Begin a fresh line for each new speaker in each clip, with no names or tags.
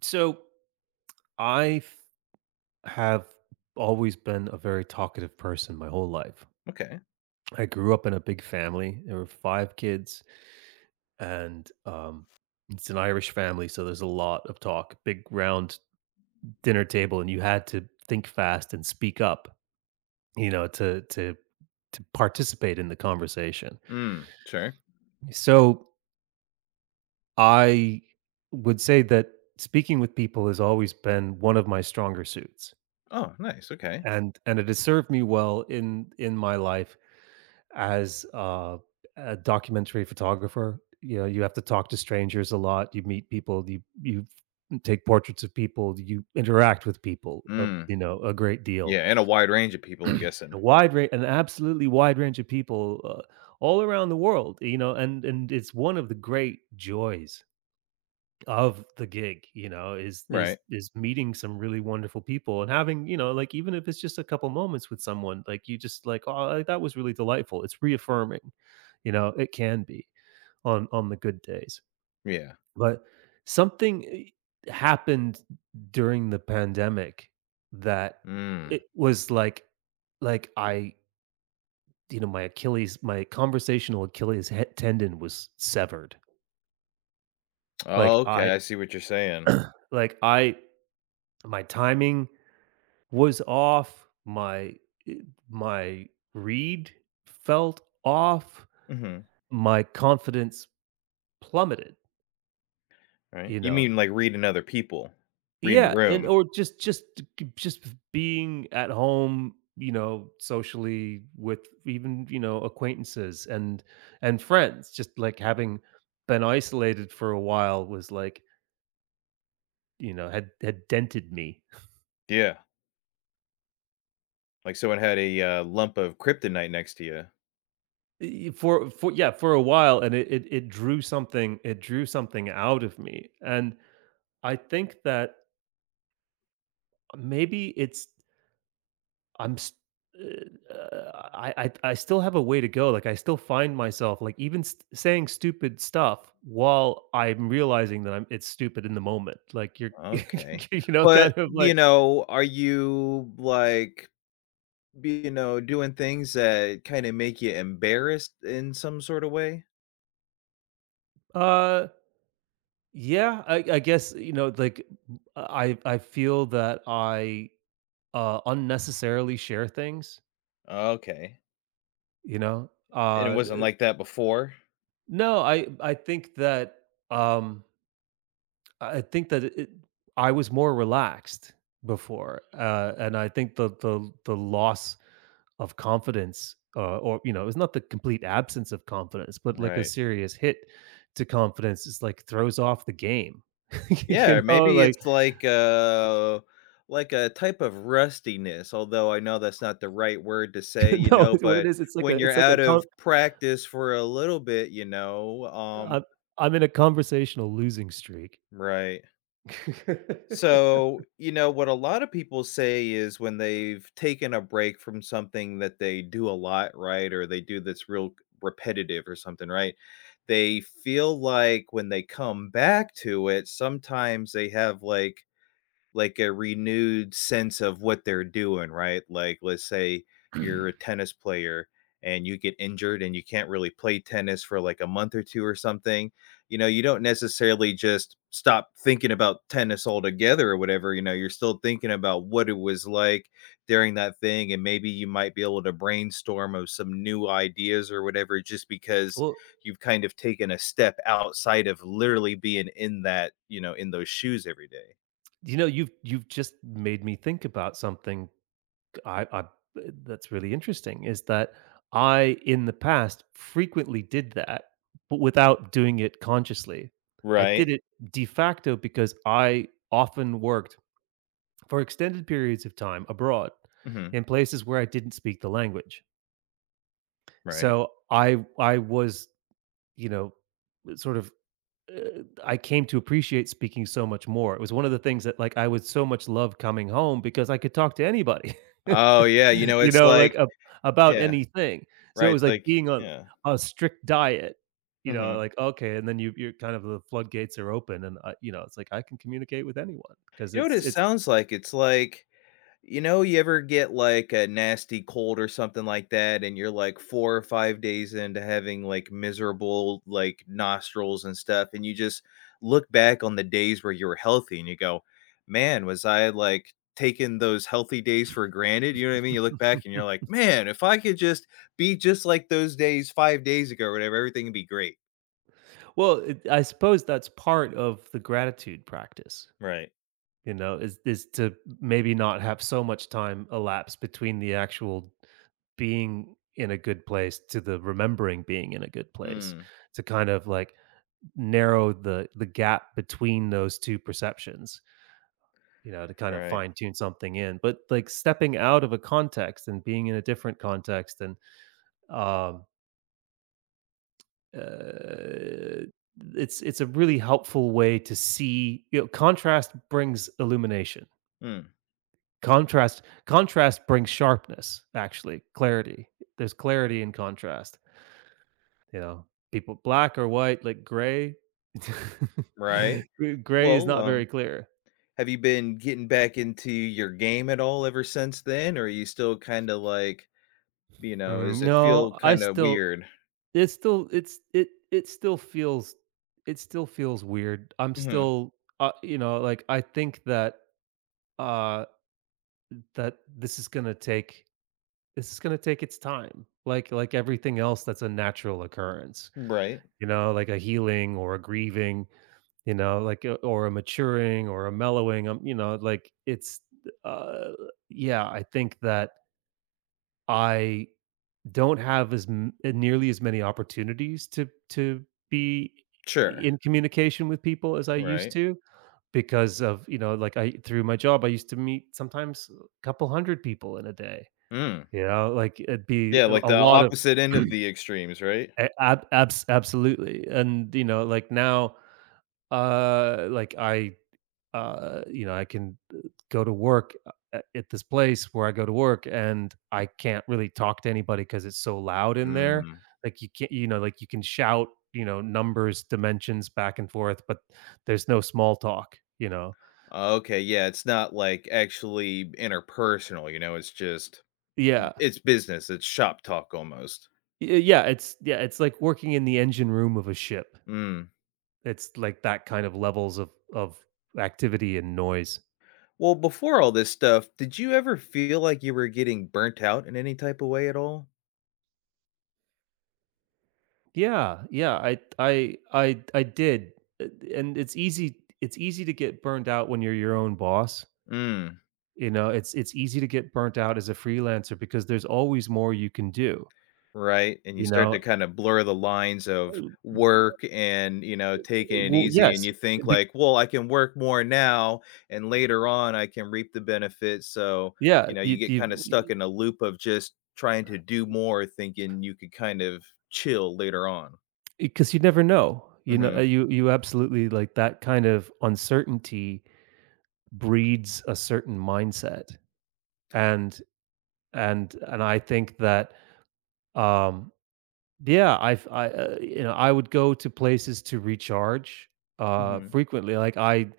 So I have always been a very talkative person my whole life.
Okay.
I grew up in a big family. There were five kids, and it's an Irish family, so there's a lot of talk. Big round dinner table, and you had to think fast and speak up, you know, to to to participate in the conversation.
Mm, sure.
So I would say that speaking with people has always been one of my stronger suits
Oh, nice, okay.
and it has served me well in my life as a documentary photographer. You know, you have to talk to strangers a lot. You meet people. You take portraits of people. You interact with people.
Mm,
You know, a great
yeah,
deal.
and a wide range of people, I'm guessing.
A wide range, an absolutely wide range of people all around the world. You know, and it's one of the great joys of the gig, is is
Right.
is meeting some really wonderful people and having, like even if it's just a couple moments with someone, like you just like, oh, like, that was really delightful. It's reaffirming, it can be on the good days.
Yeah.
But something happened during the pandemic that
Mm.
it was like my Achilles, my conversational Achilles tendon was severed. Like
Oh,
I,
okay, I see what you're saying.
like I, my timing was off, my eh, my read felt off,
Mhm,
my confidence plummeted,
right.
you
You
know?
mean, like, reading other people? Reading the
Yeah, and
room.
or just just being at home, socially with even, acquaintances and friends, just, like, having been isolated for a while was, like, had dented me.
Yeah, like, someone had a lump of kryptonite next to you.
E for yeah, for a while, and it drew something out of me, and I think that maybe it's I'm s I still have a way to go, like, I still find myself, like, even s saying stupid stuff while I'm realizing that I'm it's stupid in the moment, like, you're
Okay. But
kind of like,
are you, like, doing things that kinda make you embarrassed in some sorta way?
"Uh, yeah, I guess," like, I feel that I, unnecessarily share things,
Okay.
you know?
And it wasn't like that before?
No, I think that, I think that it I was more relaxed before, and I think the loss of confidence, or it's not the complete absence of confidence, but like a
Right.
serious hit to confidence is like throws off the game.
Yeah,
You know,
maybe
like
it's like a type of rustiness, although I know that's not the right word to say
no, what it
but
is, it's like a
when you're
it's like a
out of
con-
practice for a little bit.
I'm, I'm in a conversational losing streak.
Right. So what a lot of people say is when they've taken a break from something that they do a lot, right? Or they do that's real repetitive or something, right? They feel like when they come back to it, sometimes they have like a renewed sense of what they're doing, right? Like, let's say you're a tennis player and you get injured and you can't really play tennis for like a month or two or something. You know, you don't necessarily just stop thinking about tennis altogether or whatever. You know, you're still thinking about what it was like during that thing. And maybe you might be able to brainstorm of some new ideas or whatever just because
Well,
you've kind of taken a step outside of literally being in that in those shoes every day.
you know, you've just made me think about something I that's really interesting is that I in the past frequently did that, but without doing it consciously. I
Right.
did it de facto because I often worked for extended periods of time abroad
Mhm.
in places where I didn't speak the language.
Right.
So I was, you know, sort of I came to appreciate speaking so much more. It was one of the things that like I would so much love coming home because I could talk to anybody.
Oh, yeah, you know,
You
it's
know,
like
like, a about
yeah,
anything. So
right,
it was
it's
like
like
being on
yeah.
a strict diet,
Mhm.
like, okay, and then you're kind of the floodgates are open and, it's like I can communicate with anyone because
You know what it
it's
sounds like? It's like you ever get, like, a nasty cold or something like that, and you're, like, 4 or 5 days into having, like, miserable, like, nostrils and stuff, and you just look back on the days where you were healthy, and you go, "Man, was I, like, taking those healthy days for granted?" You know what I mean? You look back and you're like, "Man, if I could just be just like those days 5 days ago or whatever, everything would be great."
well, it I suppose that's part of the gratitude practice,
Right.
you know, is to maybe not have so much time elapse between the actual being in a good place to the remembering being in a good place,
Mm.
to kind of, like, narrow the gap between those two perceptions. You know, to kind of
Right.
fine tune something in. But like stepping out of a context and being in a different context, and um, uh, it's a really helpful way to see. You know, contrast brings illumination.
Mm.
Contrast brings sharpness. Actually, clarity. There's clarity in contrast. You know, people black or white, like gray.
Right.
Gray is
Well,
not very clear.
have you been getting back into your game at all ever since then, or are you still kinda like does
Mm,
it
no,
feel
I
kinda
still
weird?
It's still it's it it still feels it still feels weird. I'm
Mhm.
still, like I think uh that this is gonna take its time. Like everything else that's a natural occurrence,
Right.
you know, like a healing or a grieving, you know, like a, or a maturing or a mellowing. Like it's uh yeah, I think that I don't have as nearly as many opportunities to be
Sure.
in communication with people as I used
Right.
to, because of, like, I through my job I used to meet sometimes a couple hundred people in a day,
Mm.
you know, like it'd be
Yeah, like
a
the
lot of.
opposite end of the extremes, right?
Absolutely, and you know like now like I can go to work at this place where I go to work and I can't really talk to anybody because it's so loud in there.
Mm.
Like you can't, like you can shout, you know, numbers, dimensions back and forth, but there's no small talk, you know?
Okay, yeah, it's not, like, actually interpersonal, you know, it's just
Yeah.
it's business, it's shop talk almost.
Yeah. It's, yeah. It's like working in the engine room of a ship.
Mm.
It's like that kind of levels of activity and noise.
Well, before all this stuff, did you ever feel like you were getting burnt out in any type of way at all?
Yeah, yeah, I did, uh, and it's easy to get burned out when you're your own boss.
Mm,
You know, it's easy to get burnt out as a freelancer because there's always more you can do,
right. And you
you
start
know?
to kind of blur the lines of work and, you know, taking it
Well,
easy. And
yes,
you think,
be
like, well, I can work more now and later on I can reap the benefits. So
yeah, you
you get kind of stuck
you
in a loop of just trying to do more, thinking you could kind of chill later on.
because you never know,
Mm
you know,
hmm.
uh, you absolutely like, that kind of uncertainty breeds a certain mindset, and and I think that, um yeah, I've I, you know, I would go to places to recharge,
Mm
uh,
hmm.
frequently, like, I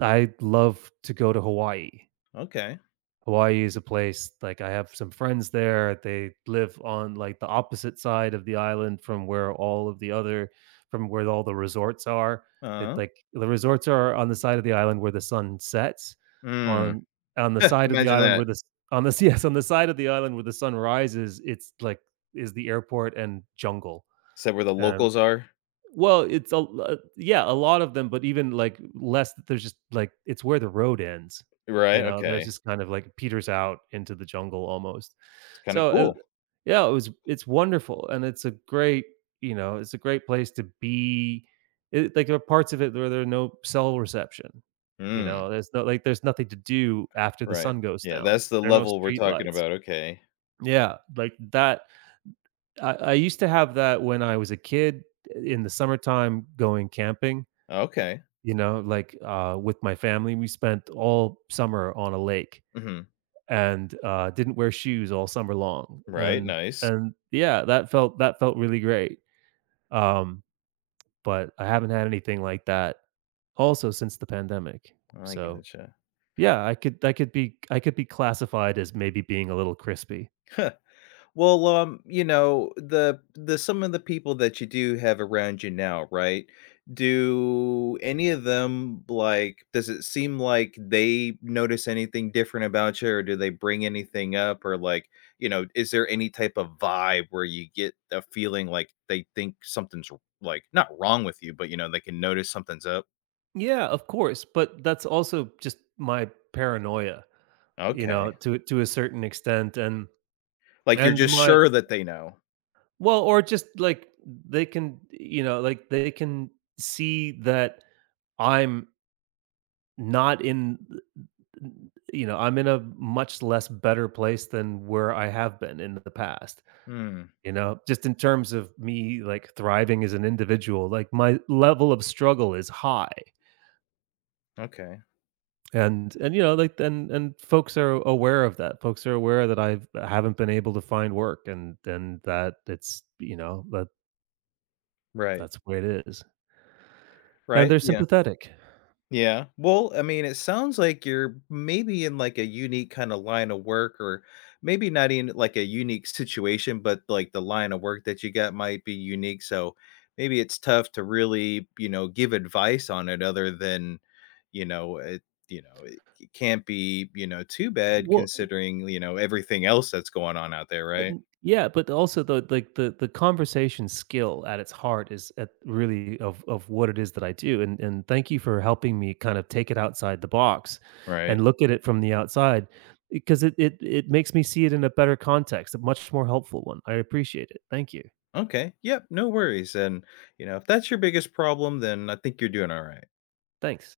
I love to go to Hawaii.
Okay.
Hawaii is a place, like, I have some friends there, they live on, like, the opposite side of the island from where all the resorts are. It
Uh huh.
Like, the resorts are on the side of the island where the sun sets,
Mm.
on on the side of the
Imagine
island where
that.
the yes, on the side of the island where the sun rises, it's like is the airport and jungle,
Is that where the
and
locals are?
well, it's a yeah, a lot of them, but even, like, less there's just, like it's where the road ends, you
Right,
know? There's
okay.
just kind of, like, peters out into the jungle almost.
It's kinda
So,
cool.
yeah, it's wonderful, and it's a great place to be. It Like, there are parts of it where there are no cell reception, you
Mm,
know? There's no Like, there's nothing to do after the
right.
sun goes
Yeah,
down.
that's the
There are no
level we're
street
talking
lights.
about, okay.
Yeah, like, I used to have that when I was a kid in the summertime going camping,
Okay.
like with my family. We spent all summer on a lake
Mhm.
and didn't wear shoes all summer long.
Right,
And
nice.
and yeah, that felt really great. Um, but I haven't had anything like that also since the pandemic.
I
So
gotcha.
yeah, I could be classified as maybe being a little crispy.
Well, the some of the people that you do have around you now, right? Do any of them like does it seem like they notice anything different about you or do they bring anything up or like is there any type of vibe where you get a feeling like they think something's like not wrong with you, but they can notice something's up?
Yeah, of course, but that's also just my paranoia. You know,
Okay.
to a certain extent,
Like you're
and
just
my
sure that they know.
well, or just, like, they can you know, like, they can see that I'm not in you know, I'm in a much less better place than where I have been in the past,
Hmm.
you know? Just in terms of me, like, thriving as an individual, like, my level of struggle is high.
Okay.
You know, like, and folks are aware of that. Folks are aware that I haven't been able to find work and that it's, that
Right.
that's the way it is. And
Right.
they're
Yeah.
sympathetic.
Yeah. Well, I mean, it sounds like you're maybe in like a unique kind of line of work, or maybe not in like a unique situation, but like the line of work that you got might be unique. So maybe it's tough to really give advice on it other than, you know, it, it can't be too bad
Well,
considering everything else that's going on out there. Right.
yeah, but also the like the conversation skill at its heart is at really of what it is that I do. And thank you for helping me kind of take it outside the box
Right.
and look at it from the outside because it makes me see it in a better context, a much more helpful one. I appreciate it. Thank you.
Okay. Yep. No worries. And if that's your biggest problem, then I think you're doing all right.
Thanks.